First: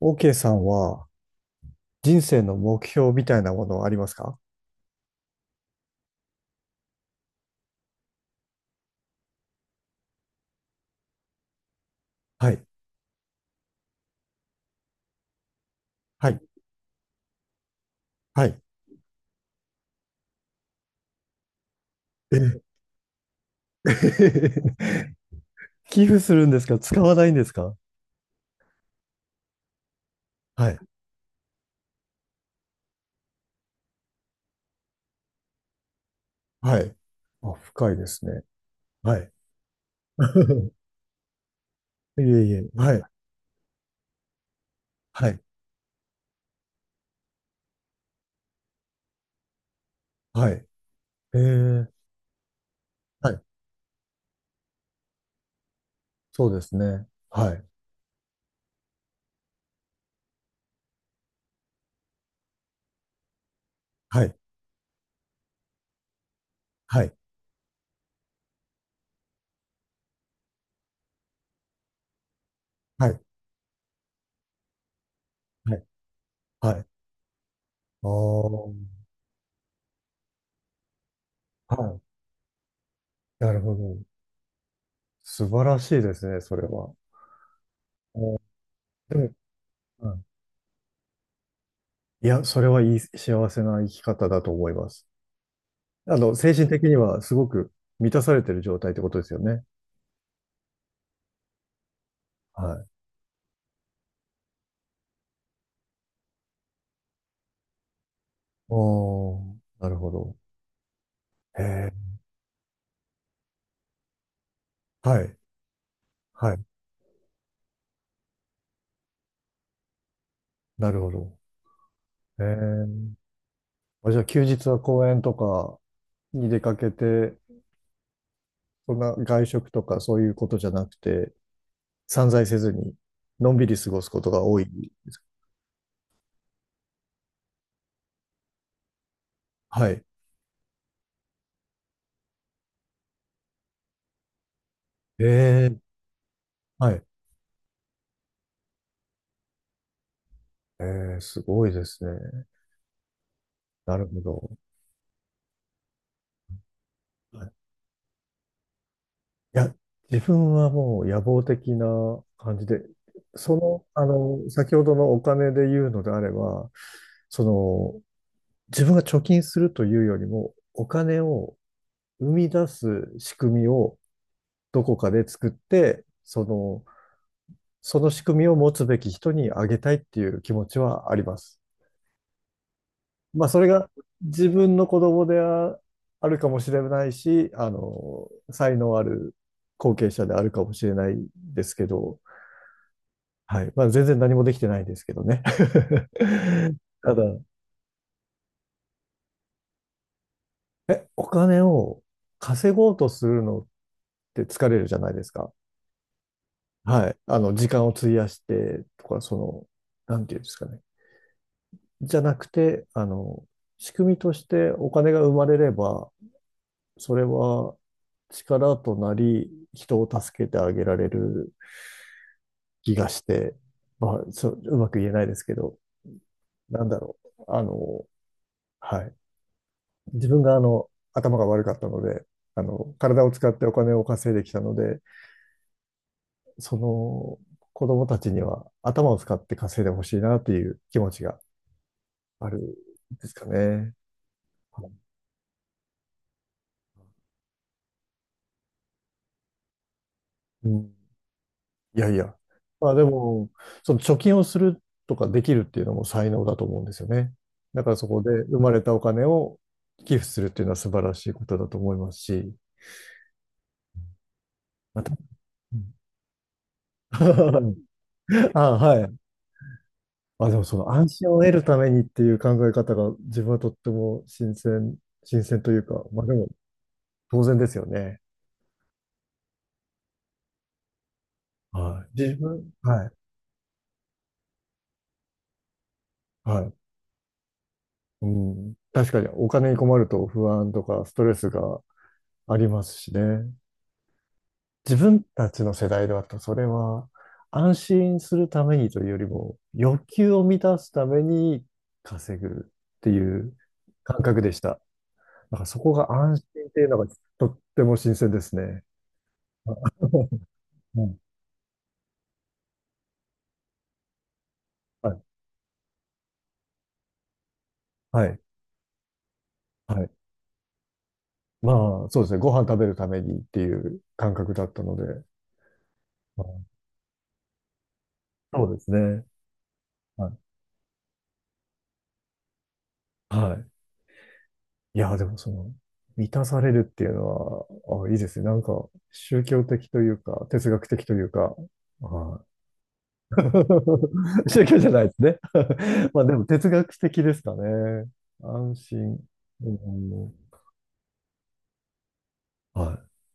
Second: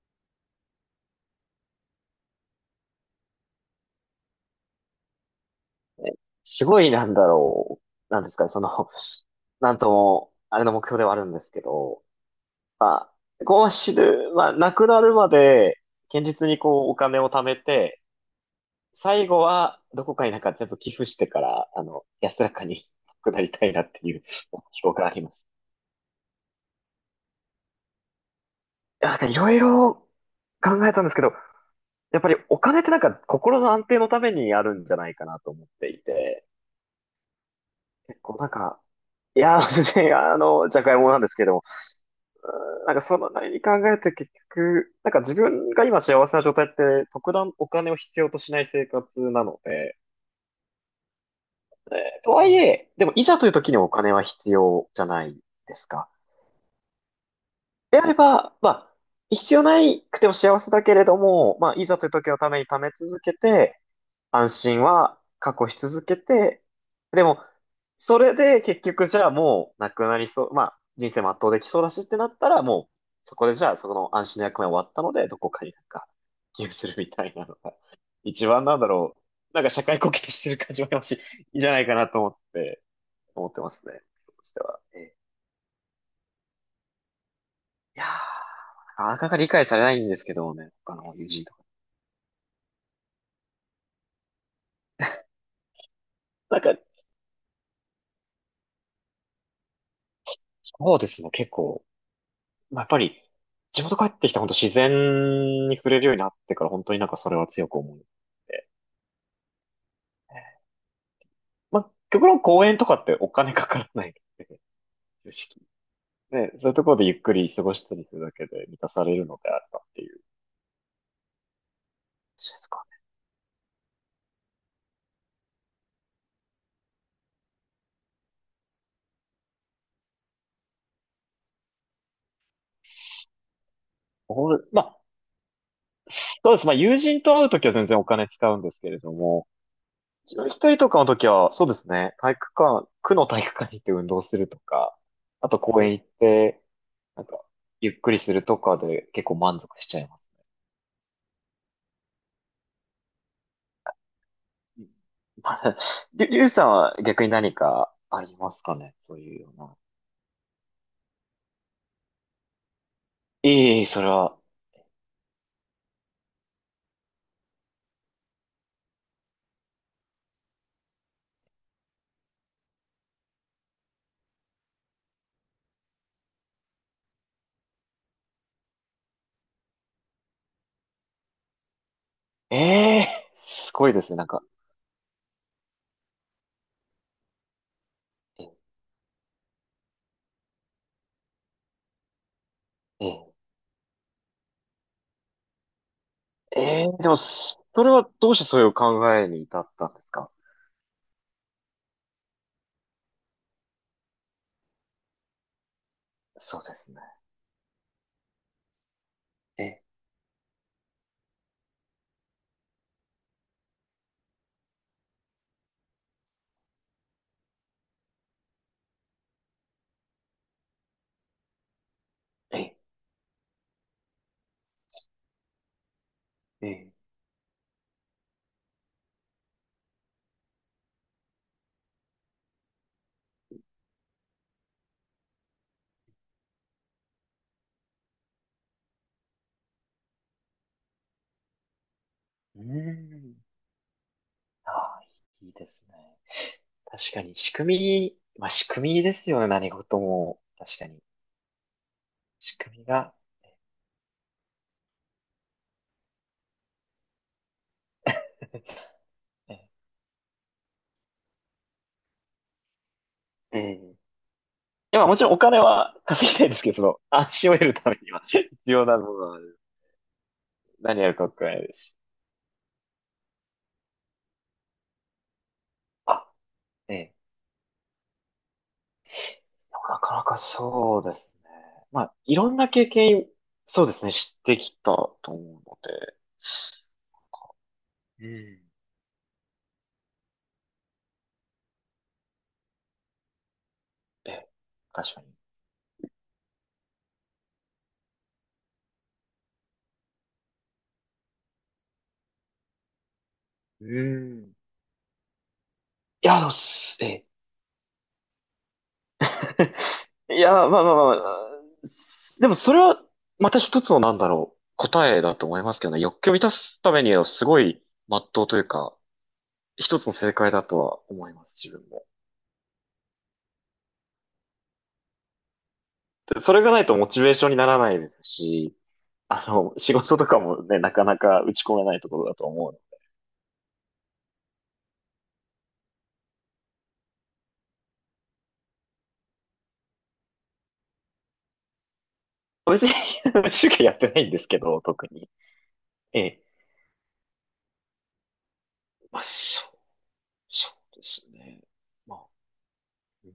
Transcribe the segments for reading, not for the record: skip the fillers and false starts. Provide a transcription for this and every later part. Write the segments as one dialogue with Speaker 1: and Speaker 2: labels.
Speaker 1: OK さんは人生の目標みたいなものはありますか？
Speaker 2: すごいなんですかね、その、なんとも、あれの目標ではあるんですけど、
Speaker 1: はい。
Speaker 2: まあ、こう死ぬ、まあ、亡くなるまで、堅
Speaker 1: はい。
Speaker 2: 実にお金を貯めて、
Speaker 1: はい。
Speaker 2: 最後は、どこかに全部寄付してから、
Speaker 1: え
Speaker 2: 安ら
Speaker 1: え。
Speaker 2: かに 亡くなりたいなっていう 目標があ ります。
Speaker 1: 寄付するんですか？使わないんですか？
Speaker 2: いろいろ
Speaker 1: はい。
Speaker 2: 考えたんですけど、やっぱりお金って心の安定のためにあるんじゃないかなと思っていて、
Speaker 1: はい。あ、深いで
Speaker 2: 結
Speaker 1: す
Speaker 2: 構
Speaker 1: ね。
Speaker 2: なんか、
Speaker 1: はい。
Speaker 2: いや、全然、じゃがいもなんですけども、
Speaker 1: いえいえ。
Speaker 2: な
Speaker 1: は
Speaker 2: ん
Speaker 1: い。
Speaker 2: かその何に考えて結局、
Speaker 1: は
Speaker 2: 自
Speaker 1: い。
Speaker 2: 分が今幸せな状態って特段お金を必要としない生活なので、
Speaker 1: はい。ええ。
Speaker 2: えはいえ、でもい
Speaker 1: は
Speaker 2: ざ
Speaker 1: い。
Speaker 2: という時にお金は必要じゃないですか。
Speaker 1: そうですね。はい。
Speaker 2: であれば、まあ、必要なくても幸せだけれども、まあ、いざという時のために貯め続けて、
Speaker 1: はい。
Speaker 2: 安心は確保し続けて、
Speaker 1: はい。
Speaker 2: でも、それで結局じゃあもうなくなりそう、まあ人生全うできそうだしってなったらもう
Speaker 1: はい。
Speaker 2: そこでじゃあそこの安心の役目終わったのでどこかに
Speaker 1: はい。
Speaker 2: 寄付
Speaker 1: はい。
Speaker 2: するみたいなのが
Speaker 1: あ
Speaker 2: 一番
Speaker 1: ー、
Speaker 2: 社会貢献してる感じもあるし、いいんじゃ
Speaker 1: は
Speaker 2: ないか
Speaker 1: い。
Speaker 2: なと思って、思
Speaker 1: な
Speaker 2: っ
Speaker 1: る
Speaker 2: てま
Speaker 1: ほ
Speaker 2: す
Speaker 1: ど。
Speaker 2: ね。としては。ええ、
Speaker 1: 素晴らしいですね、それは。
Speaker 2: いや
Speaker 1: お。
Speaker 2: ー、
Speaker 1: で
Speaker 2: なか
Speaker 1: も。
Speaker 2: なか理解されないん
Speaker 1: う
Speaker 2: です
Speaker 1: ん。
Speaker 2: けどね、他の友人とか。
Speaker 1: いや、それはいい幸せな生き方だと思います。あの、精
Speaker 2: なん
Speaker 1: 神
Speaker 2: か、
Speaker 1: 的にはすごく満たされてる状態ってことですよね。
Speaker 2: そうですね、結構。
Speaker 1: は
Speaker 2: まあや
Speaker 1: い。
Speaker 2: っぱり、地元帰ってきた本当自然に触れるようになってから本当にそれは強く思うので。
Speaker 1: おー、なるほど。へ
Speaker 2: まあ、
Speaker 1: え、
Speaker 2: 極論公園とかってお金かからないので、
Speaker 1: はい、
Speaker 2: 正直。ね、
Speaker 1: はい、
Speaker 2: そういうところでゆっくり過ごしたりするだけで満たされるのであればっていう感
Speaker 1: なるほど。へ
Speaker 2: じですかね。
Speaker 1: え、あ、じゃあ休日は公園とかに出かけて、そんな外食とかそういうことじゃなくて、散財せずに、のんびり過ごすことが
Speaker 2: ほ
Speaker 1: 多
Speaker 2: ん
Speaker 1: い
Speaker 2: まあ、
Speaker 1: ですか？
Speaker 2: そうです。まあ、友人と会うときは全然お金使うんですけれども、
Speaker 1: はい。
Speaker 2: 自分一人とかのときは、そうですね、体育館、区の体育館に行って運動するとか、
Speaker 1: え
Speaker 2: あと公
Speaker 1: え、
Speaker 2: 園行って、
Speaker 1: はい。
Speaker 2: なんか、ゆっくりするとかで結構満足しちゃいます
Speaker 1: ええ、すごいですね。なるほど。
Speaker 2: ね。はりゅうさんは逆に
Speaker 1: はい。
Speaker 2: 何かありますかねそういうよ
Speaker 1: い
Speaker 2: う
Speaker 1: や、
Speaker 2: な。
Speaker 1: 自分はもう野望的な感じで、
Speaker 2: ええ、それは。
Speaker 1: 先ほどのお金で言うのであれば、その、自分が貯金するというよりも、お金を生み出す仕組みをどこかで作って、その仕組みを持つべき人にあげたいっていう気持ちはあります。
Speaker 2: ええ、
Speaker 1: まあ、それ
Speaker 2: す
Speaker 1: が
Speaker 2: ごいですね。
Speaker 1: 自分の子供であるかもしれないし、
Speaker 2: え
Speaker 1: 才能ある後継者であるかもしれないですけど、
Speaker 2: え、
Speaker 1: はい。まあ、全然何もできてないですけどね。
Speaker 2: え え、で
Speaker 1: た
Speaker 2: も、
Speaker 1: だ、
Speaker 2: それはどうしてそういう考えに至ったんですか。
Speaker 1: お金を稼ごうとするのって疲れるじゃないですか。
Speaker 2: そうですね。
Speaker 1: はい。時間を費やしてとか、
Speaker 2: ええ、
Speaker 1: なんていうんですかね。じゃなくて、仕組みとしてお金が生まれれば、それは力となり、人を助けてあげられる
Speaker 2: ええ、
Speaker 1: 気がして、まあ、そう、うまく言えないですけど、なん
Speaker 2: ええ。
Speaker 1: だろう。はい。自分が頭が悪かったので、体を使ってお金を稼いできたので、その子供たちには頭を使って稼いでほしいなっていう気持ちがある
Speaker 2: うー
Speaker 1: んです
Speaker 2: ん。
Speaker 1: かね。
Speaker 2: ああ、いいですね。確かに仕組み、まあ仕組みですよね。何事も。
Speaker 1: う
Speaker 2: 確か
Speaker 1: ん、
Speaker 2: に。
Speaker 1: いやいや。
Speaker 2: 仕組み
Speaker 1: まあで
Speaker 2: が。
Speaker 1: も、その貯金をするとかできるっていうのも才能だと思うんですよね。だからそこで生 まれたお金
Speaker 2: え
Speaker 1: を
Speaker 2: え。
Speaker 1: 寄付するっていうのは素晴らしいことだと思いますし、
Speaker 2: ええ、い
Speaker 1: ま
Speaker 2: や、
Speaker 1: た、
Speaker 2: もちろんお金
Speaker 1: う
Speaker 2: は
Speaker 1: ん。
Speaker 2: 稼ぎたいですけど、その、安心を得る ためには 必
Speaker 1: あ、
Speaker 2: 要な
Speaker 1: は
Speaker 2: 部
Speaker 1: い。
Speaker 2: 分は
Speaker 1: まあ、でもその
Speaker 2: 何
Speaker 1: 安
Speaker 2: やるか
Speaker 1: 心
Speaker 2: わ
Speaker 1: を
Speaker 2: か
Speaker 1: 得
Speaker 2: らな
Speaker 1: る
Speaker 2: いで
Speaker 1: た
Speaker 2: す
Speaker 1: め
Speaker 2: し。
Speaker 1: にっていう考え方が自分はとっても新鮮というか、まあで
Speaker 2: あ、
Speaker 1: も
Speaker 2: ええ、
Speaker 1: 当然ですよね。
Speaker 2: なかなかそうですね。ま
Speaker 1: は
Speaker 2: あ、
Speaker 1: い。
Speaker 2: い
Speaker 1: 自
Speaker 2: ろんな
Speaker 1: 分、
Speaker 2: 経
Speaker 1: はい。
Speaker 2: 験、そうですね、知ってきたと思うので。
Speaker 1: はい。
Speaker 2: う
Speaker 1: う
Speaker 2: ん。
Speaker 1: ん。確かにお金に困ると不安とかストレスがありますしね。
Speaker 2: ええ、
Speaker 1: 自
Speaker 2: 確
Speaker 1: 分
Speaker 2: か
Speaker 1: たちの世代だとそれは安心するためにというよりも欲求を満たすために稼ぐっていう
Speaker 2: に。う
Speaker 1: 感覚で
Speaker 2: ん。
Speaker 1: した。だからそこが
Speaker 2: い
Speaker 1: 安
Speaker 2: や、で
Speaker 1: 心
Speaker 2: も
Speaker 1: っていう
Speaker 2: す
Speaker 1: のが
Speaker 2: え
Speaker 1: とっても新鮮ですね。
Speaker 2: え。い や、まあ、でもそれは、また一つの答
Speaker 1: は
Speaker 2: え
Speaker 1: い。
Speaker 2: だと思いますけどね。欲求を満たすためには、すごい、ま
Speaker 1: は
Speaker 2: っ
Speaker 1: い。
Speaker 2: とうというか、一
Speaker 1: は
Speaker 2: つ
Speaker 1: い。
Speaker 2: の正解だとは思います、自分
Speaker 1: ま
Speaker 2: も。
Speaker 1: あ、そうですね。ご飯食べるためにっていう感覚だったので。
Speaker 2: で
Speaker 1: ま
Speaker 2: それが
Speaker 1: あ
Speaker 2: ないとモチベーションにならないです
Speaker 1: そう
Speaker 2: し、
Speaker 1: ですね。
Speaker 2: あの、仕事と
Speaker 1: は
Speaker 2: か
Speaker 1: い。
Speaker 2: もね、なかなか打ち込めないところだと思う
Speaker 1: はい。いや、でも満たされるっていうのは、あ、いいですね。なんか、宗教的というか、哲学的というか、はい。
Speaker 2: の。別に 主教やってないんで すけ
Speaker 1: 宗教
Speaker 2: ど、
Speaker 1: じゃな
Speaker 2: 特
Speaker 1: いです
Speaker 2: に。
Speaker 1: ね。
Speaker 2: え
Speaker 1: まあ、で
Speaker 2: え。
Speaker 1: も哲学的ですかね。安心。
Speaker 2: まあ、
Speaker 1: うん、
Speaker 2: そうですね。まあ、
Speaker 1: はい。
Speaker 2: うん、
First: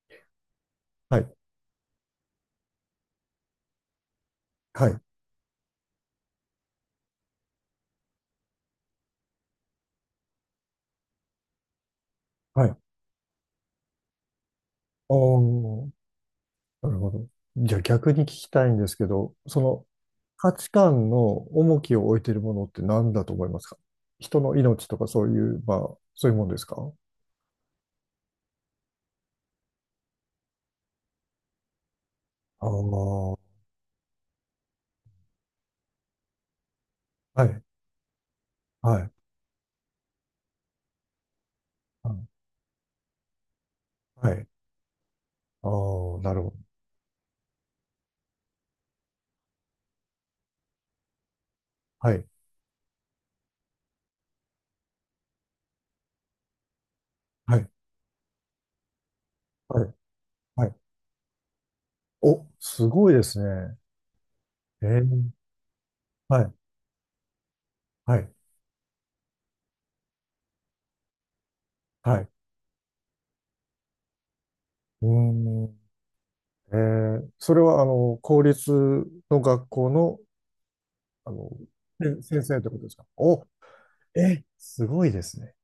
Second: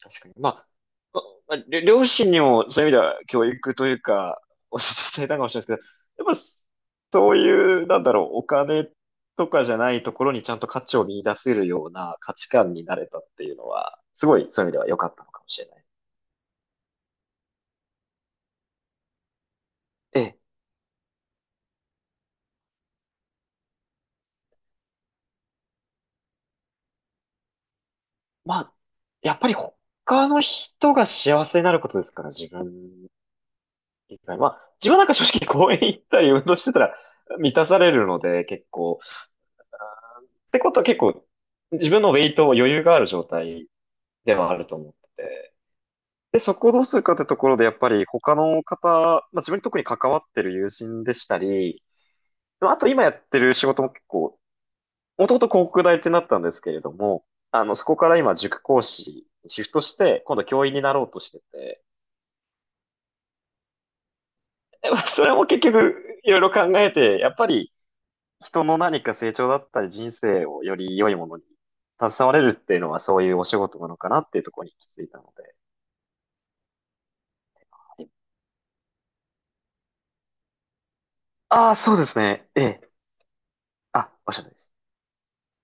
Speaker 2: 確かに。まあ、
Speaker 1: は
Speaker 2: ま
Speaker 1: い。
Speaker 2: まありょ両親にもそういう意味では教育というか、お伝
Speaker 1: はい。
Speaker 2: えたかもしれないですけど、やっぱそういう、お金とかじゃないところにちゃんと価値を見出せるような価値
Speaker 1: は
Speaker 2: 観
Speaker 1: い。
Speaker 2: になれたっていうのは、すごいそういう意味では良かったのかもしれな
Speaker 1: お
Speaker 2: い。
Speaker 1: ー、なるほど。じゃあ逆に聞きたいんですけど、
Speaker 2: ええ。
Speaker 1: 価値観の重きを置いているものって何だと思いますか？人の命とかそういう、まあ、そういうもんですか？
Speaker 2: まあ、やっぱり他の人が幸せになることですから、自
Speaker 1: ああ
Speaker 2: 分
Speaker 1: ー、
Speaker 2: 以外。まあ、自分なんか正直公園行ったり運動してたら
Speaker 1: は
Speaker 2: 満
Speaker 1: い、
Speaker 2: たされるので、結
Speaker 1: は
Speaker 2: 構。
Speaker 1: い、
Speaker 2: ってことは結構、自分のウェイトを余裕がある状態
Speaker 1: は
Speaker 2: で
Speaker 1: い。
Speaker 2: はあると思ってて。
Speaker 1: ああー、な
Speaker 2: で、
Speaker 1: るほ
Speaker 2: そ
Speaker 1: ど。
Speaker 2: こをどうするかってところで、やっぱり他の方、まあ自分に特に関わってる友人でしたり、
Speaker 1: はい、
Speaker 2: まああと今やってる仕事も結構、もともと広告代理店だったんですけれども、
Speaker 1: は
Speaker 2: あ
Speaker 1: い、
Speaker 2: の、そこから今塾講師にシフト
Speaker 1: はい、
Speaker 2: して、今度
Speaker 1: は
Speaker 2: 教員
Speaker 1: い。
Speaker 2: になろうとしてて、
Speaker 1: お、すごいですね。え
Speaker 2: まあそ
Speaker 1: ー、
Speaker 2: れも結局、いろい
Speaker 1: は
Speaker 2: ろ
Speaker 1: い、
Speaker 2: 考えて、やっぱり
Speaker 1: はい、
Speaker 2: 人の何か成長だったり人生をより良いものに
Speaker 1: は
Speaker 2: 携
Speaker 1: い。
Speaker 2: われるっていうのはそういうお仕事なのかなっていうところに行き着
Speaker 1: う
Speaker 2: いたの
Speaker 1: ーん、えそれは、
Speaker 2: で。
Speaker 1: 公立の学校の、あの、
Speaker 2: ああ、そうです
Speaker 1: せ先
Speaker 2: ね。
Speaker 1: 生
Speaker 2: え
Speaker 1: ってことで
Speaker 2: え。
Speaker 1: すか？お、
Speaker 2: あ、おっし
Speaker 1: え
Speaker 2: ゃるとおりです。
Speaker 1: すごいですね。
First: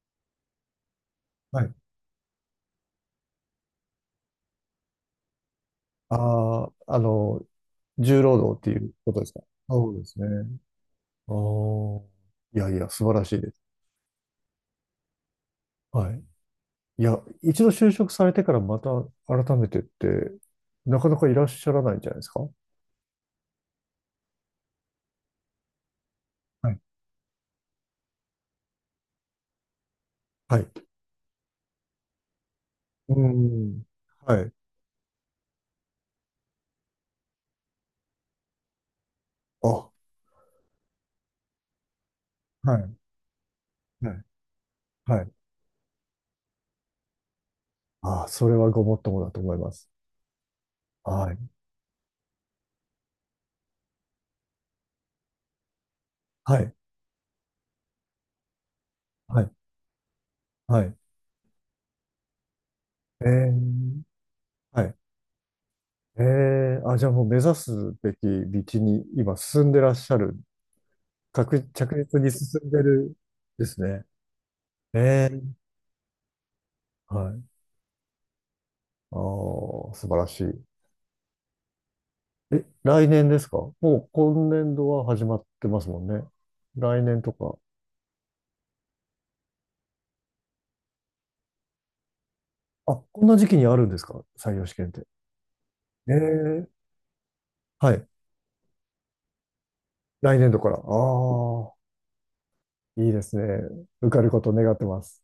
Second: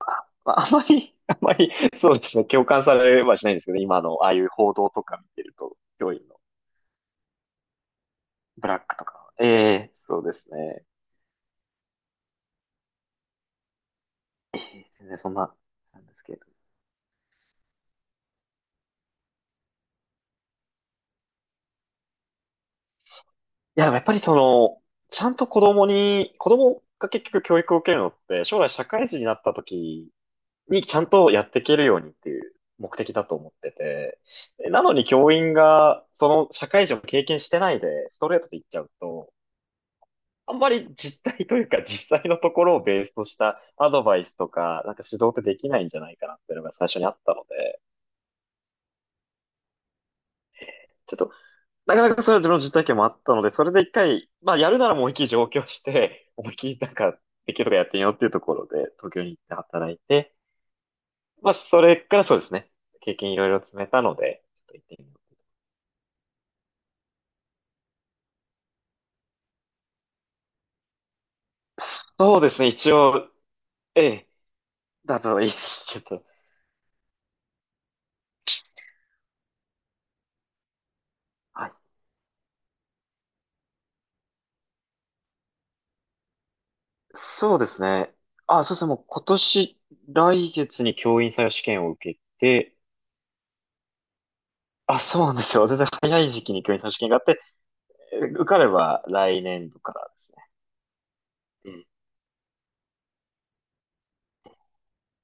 Speaker 2: あ、まああまり、あま
Speaker 1: は
Speaker 2: り、
Speaker 1: い。
Speaker 2: そうですね。共感されはしないんですけど、今のああいう報道とか見てると、教員の
Speaker 1: ああ、重労働っ
Speaker 2: ブ
Speaker 1: て
Speaker 2: ラッ
Speaker 1: いう
Speaker 2: クと
Speaker 1: ことです
Speaker 2: か。
Speaker 1: か？
Speaker 2: え
Speaker 1: そ
Speaker 2: え、
Speaker 1: うです
Speaker 2: そうです
Speaker 1: ね。
Speaker 2: ね。
Speaker 1: ああ、いやいや、素晴らしいです。
Speaker 2: ええ、全然そんな、なん
Speaker 1: は
Speaker 2: で
Speaker 1: い。
Speaker 2: すけど。
Speaker 1: いや、一度就職されてからまた改めてって、なかなかいらっしゃらないんじゃないですか？は
Speaker 2: いや、でもやっぱりその、ちゃんと子
Speaker 1: い。
Speaker 2: 供が結局教育を受けるのって、将来社会人になった時
Speaker 1: はい。
Speaker 2: にちゃんとやっていけるようにっていう目的
Speaker 1: う
Speaker 2: だと思って
Speaker 1: ん。
Speaker 2: て、
Speaker 1: はい。
Speaker 2: なのに教員がその社会人を経験してないで、ストレートで言っちゃうと、
Speaker 1: あ、は
Speaker 2: あんまり実態というか実際のところをベー
Speaker 1: い。
Speaker 2: スとしたアド
Speaker 1: は
Speaker 2: バ
Speaker 1: い。
Speaker 2: イスとか、
Speaker 1: は
Speaker 2: 指導
Speaker 1: い。
Speaker 2: ってできないんじゃないかなっていうのが最初にあったので、
Speaker 1: ああ、それはごもっともだと思います。
Speaker 2: ちょっ
Speaker 1: は
Speaker 2: と、
Speaker 1: い。
Speaker 2: なかなかそれは自分の実体験もあったので、それで一回、まあやるならもう思いっきり上京して、思いっ
Speaker 1: は
Speaker 2: き
Speaker 1: い。
Speaker 2: りなんか、できるとかやってみようっていうところで、東京に行
Speaker 1: は
Speaker 2: っ
Speaker 1: い。
Speaker 2: て働いて、
Speaker 1: はい。
Speaker 2: まあそれからそうですね、経
Speaker 1: え
Speaker 2: 験いろいろ積め
Speaker 1: ー、
Speaker 2: たので、ちょっと
Speaker 1: は
Speaker 2: 行っ
Speaker 1: い。
Speaker 2: てみよう。
Speaker 1: えあ、じゃあもう目指すべき道に今進んでらっしゃる。着実に
Speaker 2: そうで
Speaker 1: 進
Speaker 2: すね、
Speaker 1: んで
Speaker 2: 一
Speaker 1: る
Speaker 2: 応、
Speaker 1: ですね。
Speaker 2: ええ、だ
Speaker 1: え
Speaker 2: といい
Speaker 1: え。
Speaker 2: です。ちょっと、
Speaker 1: はい。ああ、素晴らしい。
Speaker 2: はい。
Speaker 1: え、来年ですか？もう今年度は始まってますもんね。来年と
Speaker 2: そ
Speaker 1: か。
Speaker 2: うですね。もう来月に教員採用試験を受けて、
Speaker 1: あ、こんな時期にあるんですか？採用試験っ
Speaker 2: あ、
Speaker 1: て。
Speaker 2: そうなんですよ。全然
Speaker 1: え
Speaker 2: 早い時期に教員採
Speaker 1: え。
Speaker 2: 用試験があって、
Speaker 1: はい。
Speaker 2: 受かれば来年度からです
Speaker 1: 来年度から。ああ、
Speaker 2: ね。
Speaker 1: いいですね。受かることを願ってます。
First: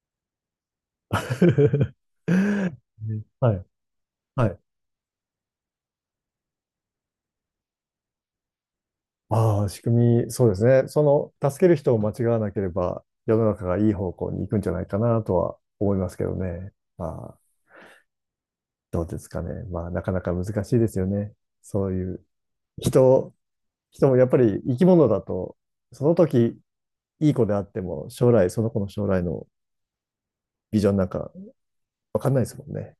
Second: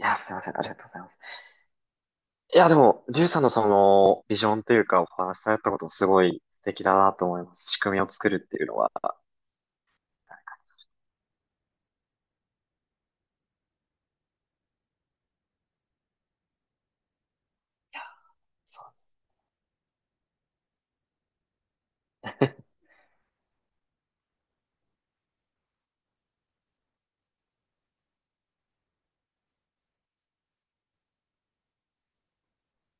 Speaker 2: いや、すいません。ありがとうございます。いや、でも、
Speaker 1: ね。
Speaker 2: リュウさんの
Speaker 1: はい。
Speaker 2: その、ビジ
Speaker 1: は
Speaker 2: ョ
Speaker 1: い。
Speaker 2: ンというか、お話しされたことすごい素敵だなと思います。仕組みを作るっていうのは。
Speaker 1: ああ、仕組み、そうですね。助ける人を間違わなければ、世の中がいい方向に行くんじゃないかなとは思いますけどね。ああ。
Speaker 2: いや、そ
Speaker 1: どうですかね。まあ、なかなか難しいですよね。そういう
Speaker 2: うね
Speaker 1: 人、人もやっぱり生き物だと、その時いい子であっても、将来、その子の将来のビジョンなんかわかんないですもんね。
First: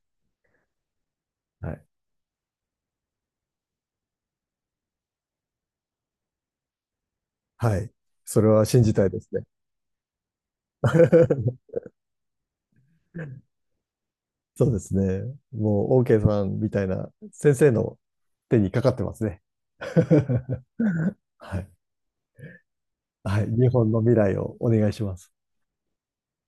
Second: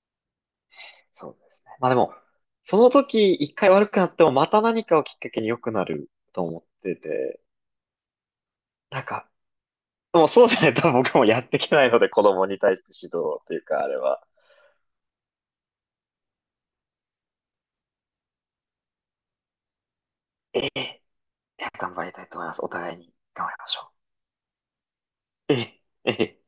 Speaker 2: そうですね。
Speaker 1: はい。
Speaker 2: まあでも、その時一回悪くなっても、また何かをきっかけに良くなると思ってて、
Speaker 1: はい。それは信じ
Speaker 2: なん
Speaker 1: たいです
Speaker 2: か、
Speaker 1: ね。
Speaker 2: でもそうじゃないと 僕もやってい けないので、子供に対して指導というか、あれは。
Speaker 1: そうですね。もう、OK さんみたいな先生の手にかかってますね。
Speaker 2: え え、
Speaker 1: は
Speaker 2: い
Speaker 1: い。
Speaker 2: や、頑張りたいと思います。お互いに
Speaker 1: はい。
Speaker 2: 頑張りま
Speaker 1: 日
Speaker 2: し
Speaker 1: 本
Speaker 2: ょ
Speaker 1: の未来をお願いします。
Speaker 2: う。ええ、ええ。